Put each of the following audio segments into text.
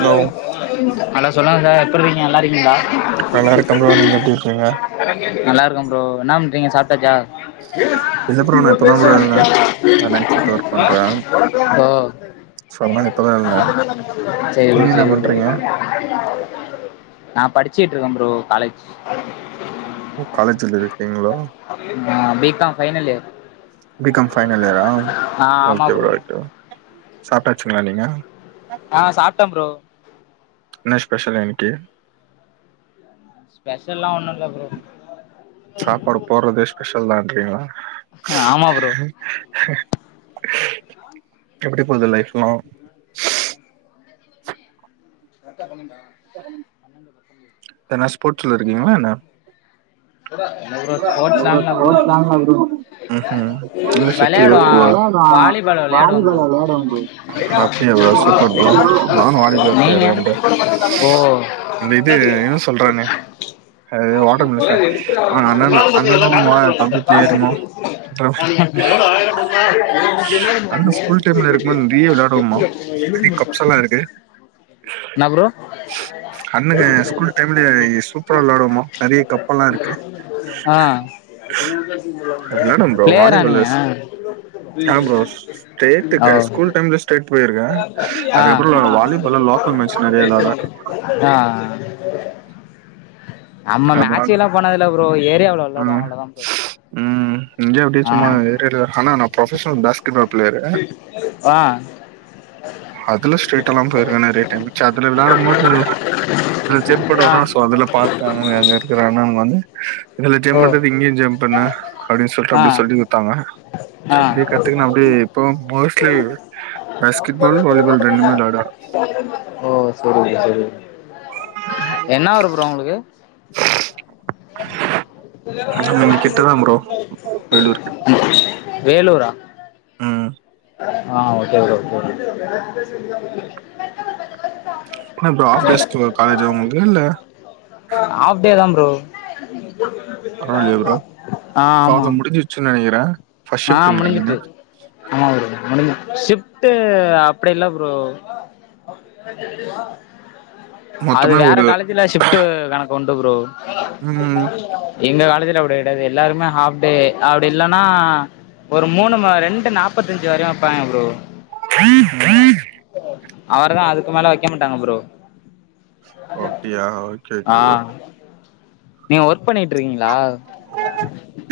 Hello hello சொல்லுங்க sir எப் இருக்கீங்க நல்லா இருக்கீங்களா நல்லா இருக்க ப்ரோ நீங்க எப்டி இருக்கீங்க நல்லா இருக்க ப்ரோ என்ன பன்றீங்க சாப்ட்டாச்சா இல்ல ப்ரோ நா இப்பதா ப்ரோ எழுந்தே நா நைட் ஷிஃப்ட் [unintelligible] சொன்ன மாரி இப்பதா எழுந்தே சேரி ப்ரோ நீங்க என்ன சேரி ப்ரோ பண்றீங்க நா படிச்சுட்டு இருக்க ப்ரோ காலேஜ் ஓ காலேஜ்ல இருக்கீங்களோ ஆ B Com final year B Com final இயரா ஆ ஆமாம் ஓகே ப்ரோ ஓகே ப்ரோ சாப்டாச்சுங்களா நீங்க ஆ சாப்ட்டே ப்ரோ என்ன ஸ்பெஷல் இன்னைக்கு ஸ்பெஷல்லா ஒன்னு இல்ல ப்ரோ சாப்பாடு போடுறதே ஸ்பெஷல் தான்றீங்களா ஆமாம் ப்ரோ எப்டி போது லைப்லா கரெக்டா பண்ணீங்களா எதனா ஸ்போர்ட்ஸ்ல இருக்கீங்களா என்ன இல்லை ப்ரோ ஸ்போர்ட்ஸ்லாம் இல்லை ப்ரோ [unintelligible] ம் ம் இ சுத்தி விளையாடுவோம் ப்ரோ நா வாலிபால் விளையாடுவோம் வாலிபால் ப்ரோ விளாடுவே ப்ரோ அப்டியா ப்ரோ சூப்பர் ப்ரோ நானு வாலிபால் பிளேயர் நீங்கள் தா ப்ரோ ஓ இந்த இது என்னவோ சொல்றானே ஒரே எக்ஸ்ட்ரா பத்தி எல்லாம் காடு போற மாட்ட தம்பி பிளேயருமா ஆயிரம் ரூபாய அண்ண [unintelligible] ஸ்கூல் சுத்திய டைம்ல போயிட்டு இருக்கும்போது நெறைய விளையாடுவோமா எப்ப எழுதி நெறைய மட்டு கப்ஸ் எல்லா இருக்கு என்னா ப்ரோ அண்ணங்க ஸ்கூல் டைம்ல சூப்பரா விளையாடுவோமா நெறைய கப்பல்லா இருக்கு ஆ விளையாடுவ ப்ரோ பிளேயரா வாலிபால் நீங்க ஆ ப்ரோ ஓ ஸ்டேட்கு ஸ்கூல் டைம்ல ஸ்டேட் போய் இருக்க ஆ அதுக்கப்பறோ வாலிபால்ல லோக்கல் மேட்ச் நெறயா விளாட ஆ நம்ம அதனால மேட்சிகு எல்லா போனதுல்ல ப்ரோ ஏரியாவுள வெளாடுவோ ம் அவ்ளோதா ப்ரோ ம் இங்க அப்டி ஆ சும்மா ஏரிய ஆனா நா ப்ரொபஷனல் பேஸ்கெட் பால் பிளேயரு ஆ அதுல ஸ்டேட்ல்லா போயிருக்கே நெறைய டைம்ச்சு அதுல விளாடும் போது அதுல ஜம்ப் ஆ பண்ணுவானா சோ அதுல பாத்தாங்கன்னு அங்க இருக்கற ஆனா வந்து இதுல ஜம்ப் ஓ பண்றது இங்கேயு ஜம் பண்ணு அப்படின்னு சொல்லிட்டு ஆ அப்டி சொல்லி குடுத்தாங்க சோ ஆ அப்டி கத்துக்கணு அப்டி இப்போ மோஸ்ட்லி பாஸ்கெட் பால் வாலிபால் ரெண்டுமே விளாடுவே [unintelligible] ஓ செரி செரி என்னா ஊரு ப்ரோ உங்களுக்கு நம்ம இங்க கிட்டதா ப்ரோ வேலூர் கிட்ட வேலூரா ம் ஆ ஓகே ப்ரோ ஓகே ப்ரோ என்ன ப்ரோ ஆஃப் டே ஸ் காலேஜா உங்களுக்கு இல்ல ஆஃப் டே தா ப்ரோ ஆ ஆமா சு நெனைக்கிற ஆ முடிஞ்சிட்டு ஆமா ப்ரோ முடிஞ்சி ஷிஃப்ட்டு அப்டில்ல ப்ரோ அது மொத்தமா வேற ஒரு காலேஜ்ல ஷிஃப் டு கணக்கு உண்டு ப்ரோ ம் எங்க காலேஜ்ல அப்டி கெடயாது எல்லாருமே ஹாஃப்டே அப்டி இல்லனா ஒரு மூணு ம ரெண்டு நாப்பத்தஞ்சு வரையு வெப்பாய்ங்க ப்ரோ [inaudible] அவரு தா அதுக்கு மேல வெக்க மாட்டாங்க ப்ரோ ஓ அப்டியா ஓகே ஆ ஓகே ப்ரோ நீங்க ஒர்க் பண்ணிட்ருக்கீங்ளா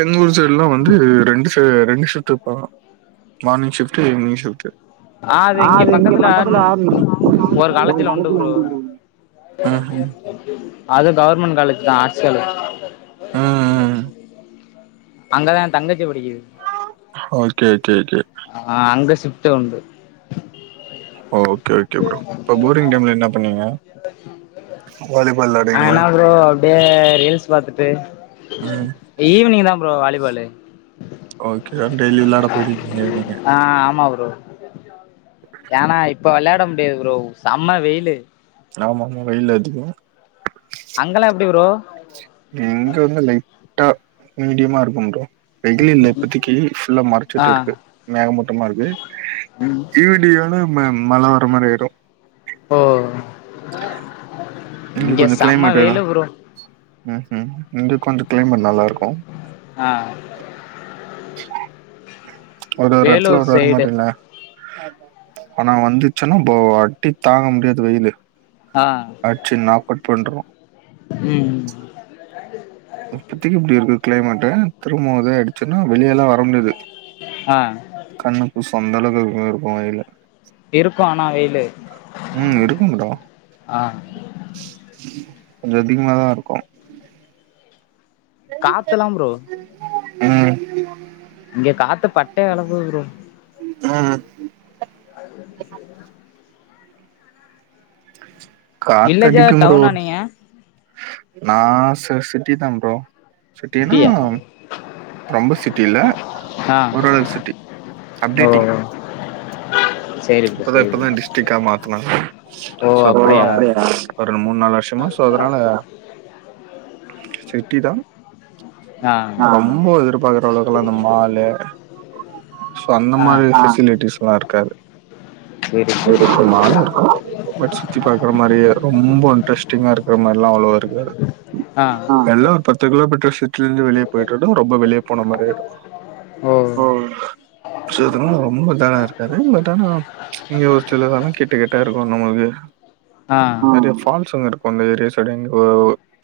எங்க ஊர் சைட்லா வந்து ரெண்டு செ ரெண்டு ஷிஃப்ட் வெப்பாங்க மார்னிங் ஷிஃப்ட்டு ஈவ்னிங் ஷிஃப்ட்டு அ அது இங்க பக்கத்துல ம் ஆரணும் ஒரு காலேஜ்ல உண்டு ப்ரோ ம் ம் [unintelligible] அது கவ்ர்மெண்ட் காலேஜ் தா ஆட்ஸ் காலேஜு ம் அங்கதா எ தங்கச்சி படிக்கிது ஓகே கே கே ஆ அங்க ஷிஃப்ட்டு உண்டு ஓ [unintelligible] வாலிபாலு நா என்ன ப்ரோ அப்டியே ரீல்ஸ் பாத்துட்டு ம் ஈவினிங் தா ப்ரோ வாலிபாலு ஓகே அ டெய்லியு விளாட போய்டுவீங்க ஈவ்னிங்கு ஆ ஆமா ப்ரோ ஏனா இப்ப வெளாட முடியாது ப்ரோ செம்ம வெய்லு ஆமா ஆமா வெய்லு அதிகோ அங்கெல்லா எப்டி ப்ரோ இங்க வந்து லைட்டா மீடியமா இருக்கு ப்ரோ நெகிழ் இல்ல இப்பத்திக்கு ஃபுல்லா ஆ மறச்சிட்டுருக்கு மேகமூட்டமா இருக்கு ம் ஈவ்னிங் ஆனா ம மழ வர மாரி ஆய்ரு ஓ இங்க கொஞ்ச செம்ம க்ளைமேட் எலா வெயிலு ப்ரோ ம் ம் இங்க கொஞ்ச க்ளைமேட் நல்லாருக்கு ஆ ஒரு ஒரு எட்த்துல வேலூர் ஒரு ஒரு சைடு மாரில்ல ஆனா வந்துச்சுர்ன்னா போ அடி தாங்க முடியாது வெயிலு ஆ அட்ச்சு நாக் அவ்ட் பண்ரு ம் இப்பத்திக்கு இப்டி இருக்குது க்ளைமேட்டு திரும்பவு அதே அடிச்சுன்னா வெளியல்லா வர முடியாது ஆ கண்ணு கூஸு அந்தளவுக்கு இருக்கு இருக்கு வெய்லு இருக்கு ஆனா வெய்லு ம் இருக்கு ப்ரோ கொஞ்ச அதிகமாதா இருக்கு காத்தெல்லா ப்ரோ ம் இங்க காத்து பட்டைய கெளப்புது ப்ரோ ம் வில்லேஜா காத்தடிக்கு ப்ரோ டவுனா நீங்க நா ச சிட்டி தா ப்ரோ சிட்டினா சிட்டியா ரொம்ப சிட்டி இல்ல ஆ ஓரளவு சிட்டி ஓ அப்டேட்டிங் சேரி ப்ரோ இப்பதா சேரி இப்பதா ப்ரோ டிஸ்டிரிக்கா மாத்துனாங்க ஓ ஸோ அப்டியா கிட்டத்தட்ட ஒரு ரெண்டு மூணு நாலு வருஷமா சோ அதனால சிட்டி தா ஆ ரொம்ப எதிர்பாக்குற அளவுக்கெல்லா இந்த மாலு சோ அந்த ஆ மாரி ஃபெசிலிட்டீஸ் லா இருக்காது சேரி ப்ரோ சேரி. இருக்குமாலு இருக்கு பட் சுத்தி பாக்குற மாரியே ரொம்ப இன்ட்ரெஸ்ட்டிங்கா இருக்கிற மார்லா அவ்ளோவா இருக்காது ஆ எல்லா ஒரு பத் து கிலோமீட்டர் சிட்டில இருந்து வெளிய போய்டோனா ரொம்ப வெளிய போன மாரி ஓ ஆயிரு செரி ரொம்ப தானா இருக்காது பட் பட் ஆனா இங்க ஒரு சிலதுலா கிட்ட கிட்ட இருக்கு நமக்கு ஆ கட்டய ஃபால்ஸ் ஒன்னு இருக் ஒங்க ஏரியா சைடு ங் ஓ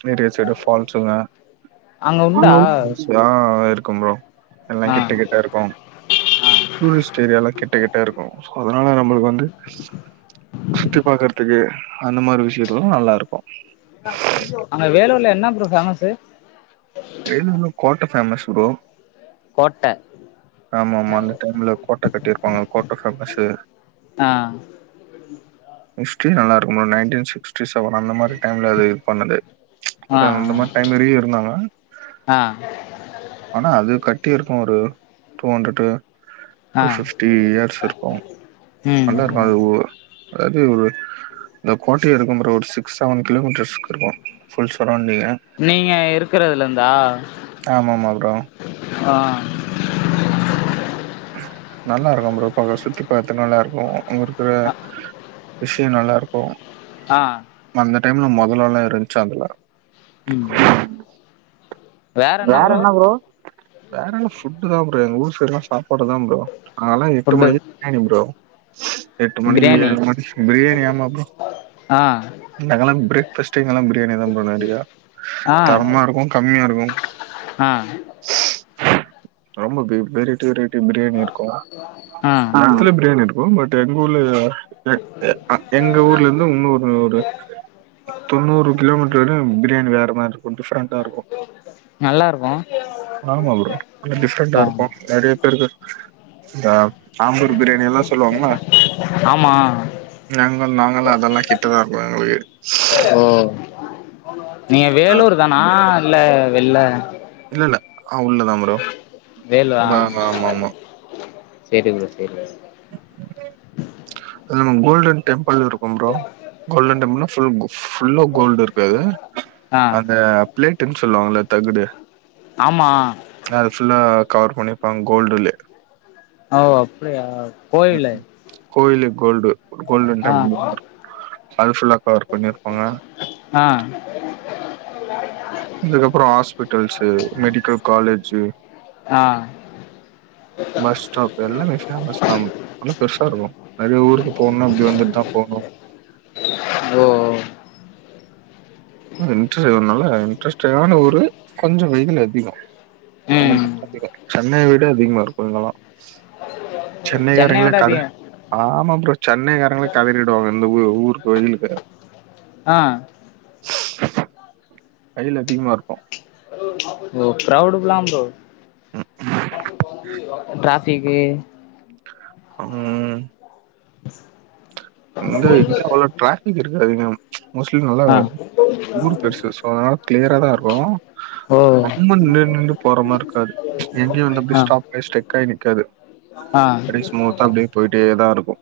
எங்க ஏரியா சைடு ஃபால்ஸ் சுங்க அங்க ஆனாலு உண்டா ஒன்சு ஆ இருக்கு ப்ரோ எல்லா ஆ கிட்ட கிட் ட இருக்கு ஆ ட்டூரிஸ்ட்டு ஏரியாலா கிட்ட கிட்ட இருக்கு சோ அதனால நம் நம்மளுக்கு வந்து சுத்தி பாக்குறதுக்கு அந்த மாரி விஷயத்லா நல்லா இருக்கு அங்க வேலூர்ல என்ன ப்ரோ ஃபேமஸு வேலூர்ல கோட்ட ஃபேமஸ் ப்ரோ கோட்ட ஆமா ஆமா அந்த டைம்ல கோட்ட கட்டியிருப்பாங்க கோட்ட ஃபேமஸு ஆ ஹிஸ்ட்ரி நல்லாக்கு ப்ரோ நைன்டீன் சிக்ஸ்டி செவன் அந்த மாரி டைம்ல அது இது பண்ணது ஆ அதா அந்த மாரி டைம் வரையு இருந்தாங்கா அ ஆனா அது கட்டி இருக்கு ஒரு டூ ஹண்ட்ரடு டூ ஆ ஃபிஃப்டி இயர்ஸ் இருக்கு ம் நல்லா இருக்கு அது ஓ அது ஒரு இந்த கோட்டயே இருக்கு ப்ரோ ஒரு சிக்ஸ் செவன் கிலோமீட்டர்ஸ்க்கு இருக்கு ஃபுல் சரௌண்டிங்கு நீங்க இருக்குறதுல இருந்தா அப்றோ ஆ நல்லா இருக்கு ப்ரோ பாக்க சுத்தி பாத்து நல்லா இருக்கு அங்குரு அ விஷ்யோ நல்லாருக்கு அ அந்த டைம்ல மொதலலா இருந்துச்சா அதுல ம் வேற என்ன ப்ரோ வேற என்ன ஃபுட்டு தா ப்ரோ எங்க ஊரு சைட்லா சாப்பாடு தா ப்ரோ அதலா எட்டு ஃபுட்டு மணிக்கே பிரியாணி ப்ரோ எட்டு மணி பிரியாணி ஏழு மணி பிரியாணி ஆமா ப்ரோ ஆ நாங்கல்லா பிரேக் ஃபாஸ்ட்டே இங்கெல்லா பிரியாணி தா ப்ரோ நெறையா ஆ தரமா இருக்கு கம்மியா இருக்கு ஆ ஆமா வெரைட்டி வெரைட் டி பிரியாணி இருக்கு ஆ எட்த்துல பிரியாணி இருக்கு பட் எங்க ஊர்ல ஆ எங்க ஊர்ல இருந்து இன்னோரு ஊரு தொண்ணூறு கிலோமீட்டர் வரையு பிரியாணி வேற மாரி இருக்கு டிஃப்ரெண்டா இருக்கு நல்லாருக்கு ஆமா ப்ரோ கொஞ்சோ டிஃப்ரெண்டா இருக்கு நெறைய பேருக்கு இந்த ஆம்பூர் பிரியாணிலா சொல்லுவாங்கள ஆமா நாங்கள் நாங்கள்லா அதெல்லா கிட்டதா இருக்கோ எங்க வீடு ஓ நீங்க ஆ வேலூர் தானா இல்ல வெள்ல இல்லல்ல ஆ உள்ளதா ப்ரோ ப ஆமாமா செரி ப்ரோ செரி அதுவு கோல்டன் டெம்பிள்னு இருக் கும் ப்ரோ கோல்டன் டெம்பிள்னா ஃபுல் ஃபுல்லா கோல்டு இருக்காது ஆ அந்த பிளேட்டுன் சொல்லுவாங்கள தகுடு ஆமா அது ஃபுல்லா கவர் பண்ணிருப்பாங்க கோல்டுலே ஓ அப்டியா கோயிலு கோயிலு கோல்டு கோல்டன் ஆ டெம்பிள்னுருக் அது ஃபுல்லா கவர் பண்ணிருப்பாங்க ஆ அதுக்கப்பறோ ஹாஸ்பிட்டல்ஸு மெடிக்கல் காலேஜு ஆ பஸ்ஸ்டாப் எல்லாமே ஃபேமஸ் தா நல்லா பெருசா இருக்கு நெறைய ஊருக்கு போணுனா இப்டி வந்துட்டுதா போணு ஓ இன்ட்ரனால இன்ட்ரெஸ்டான ஊரு கொஞ்சோ வெயிலு அதிகோ ஆமா ம் ப்ரோ அதிகம் சென்னைய விட அதிகமா இருக்கு இங்கெல்லா சென்னை சென்னைக்காரங்களே விட அதிகோ கதறி ஆமா ப்ரோ சென்னைக்காரங்களே கதறிடுவாங்க இந்த ஊ ஊருக்கு வெயிலுக்கு ஆ வெயிலு அதிகமா இருக்கு ஓ க்ரவுடுக்லா ப்ரோ ம் டிராஃபிக்கு ம் எங்க இங்க அவ்ளோ டிராஃபிக் இருக்காதுங்க மோஸ்ட்லி நல்லா ஆ ஊரு பெருசு சோ அதனால கிளியராதா ஓ இருக்கு ரொம்ப நின்னு நின்னு போற மாரி இருக்காது எங்கியு வந்து அப்டி ஆ ஸ்டாப் ஸ்டெக்காகி நிக்காது ஆ அப்டி ஸ்மூத்தாக அப்டியே போயிட்டேதா இருக்கு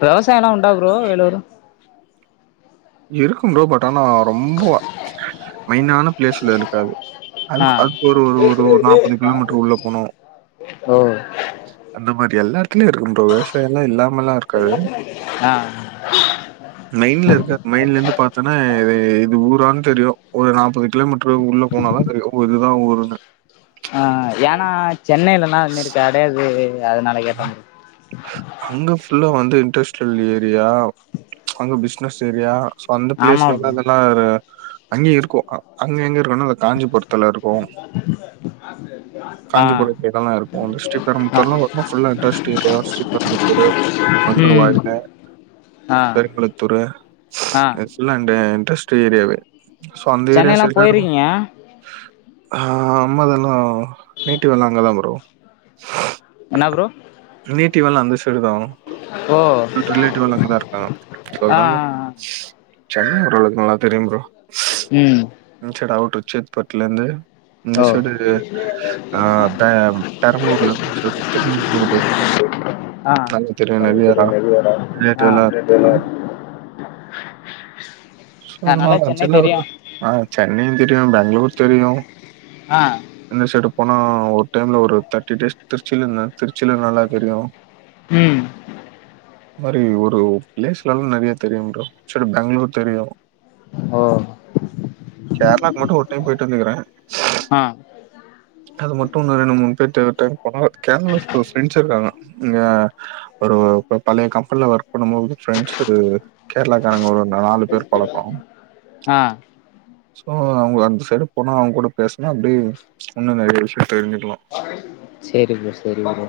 விவசாயோல்லா உண்டா ப்ரோ வேலூரு இருக்கு ப்ரோ பட் ஆனா ரொம்ப மெய்னான பிளேஸ்ல இருக்காது ஆ அதுக் அதுக்கு ஒரு ஒரு ஒரு நாப்பது கிலோமீட்டர் உள்ள போனு ஓ அந்த மாரி எல்லாத்துலயு இருக்கு ப்ரோ விவசாயோல்லா இல்லாமல்லா இருக்காது ஆ மெய்ன்ல இருக்கா மெயின்ல இருந்து பாத்தன்னா இது இது ஊரான் தெரியு ஒரு நாப்பது கிலோமீட்ரு உள்ள போனாதா தெரியு ஓ இதுதா ஊருன்னு ஆ ஏனா சென்னைலல்லா அது மாரி கெடயாது அதனால கேட்டே ப்ரோ அங்க ஃபுல்லா வந்து இண்டஸ்ட்ரியல் ஏரியா அங்க பிசினஸ் ஏரியா சோ அந்த ஆமா பிளேஸ்லல்லா ப்ரோ அதெல்லா அங்கயு இருக்கு அங்க எங்க இருக்குன்னா அந்த காஞ்சிபுரத்துல இருக்கு ஆ காஞ்சிபுரத்துல இதெல்லா இருக்கு இந்த ஆ ஸ்ரீபெரம்புத்தூர்ல்லா ஒ ம ஃபுல்லா இண்டஸ்ட் ஏரியா ஸ்ரீபெரம்புத்தூரு ம் மதுரவாயிலு ஆ பெருங்குளத்தூரு ஆ அது ஃபுல்லா இந்த இன்டஸ்ட் ஏரியாவே சோ அந்த ஏரியா சென்னைலா சைடுல்லா நம்ம போயிருக்கீங்க ஆம அதெல்லா நேட்டிவ் எல்லா அங்கதா ப்ரோ என்ன ப்ரோ நேட்டிவ் எல்லா அந்த சைடுதா ஓ ரிலேட்டிவ் எல்லா அங்கதா இருக்காங்க சோ ஆ அதனால ஆ சென்னை ஓரளவுக்கு நல்லா தெரியு ப்ரோ ம் இந்த சைடு அவுட்ரு சேத்பட்லருந்து இந்த ஓ சைடு ஆ பெ பெரம்பூர்லந்து இருந்து இந்த சைடு [unintelligible] ரோட் வரையு ஆ நல்லா ஆ தெரியு நெறையா தா ரிலேடிவ் எல்லா இருக்காங்க சோ அதனால அந்த சென்னை சைடுல்லா தெரியு வருவே ஆ சென்னையு தெரியு பேங்களூர் தெரியு ஆ இந்த சைடு போனா ஒரு டைம்ல ஒரு தேர்ட்டி டேஸ் திருச்சில இருந்தே திருச்சில நல்லா தெரியு ம் இந்த மாரி ஒரு பிளேஸ்லல்லா நெறையா தெரியு ப்ரோ இந்த சைடு பேங்களூர் தெரியு ஓ கேரளாக்கு மட்டு ஒரு டைம் போயிட்டு வந்துக்குறே ஆ அது மட்டு இன்னு ரெண்டு மூணு பேர் தேர்ட் டைம் போனா கேரளா ஃபோர்ஸ் ஃப்ரெண்ட்ஸ் இருக்காங்க இங்க ஒரு ஒரு பழைய கம்பென்ல ஒர்க் பண்ணும் போது உள்ள ஃப்ரெண்ட்ஸ் ஒரு கேரளாக்காரங்க ஒரு நாலு பேர் பழக்கோ ஆ சோ அவுங்க அந்த சைடு போனா அவுங்க கூட பேசுனா அப்டியே இன்னு நெறையா விஷயோ தெரிஞ்சிக்கலா சரி ப்ரோ சரி ப்ரோ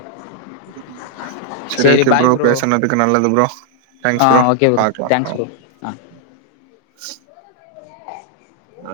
செரி சரி ஓகே ப்ரோ பாய் பேசனது க்கு நல்லது ப்ரோ தேங்க்ஸ் ஆ ப்ரோ ஓகே பாக்கலா தேங்க்ஸ் ஆ ப்ரோ ஆ ஆ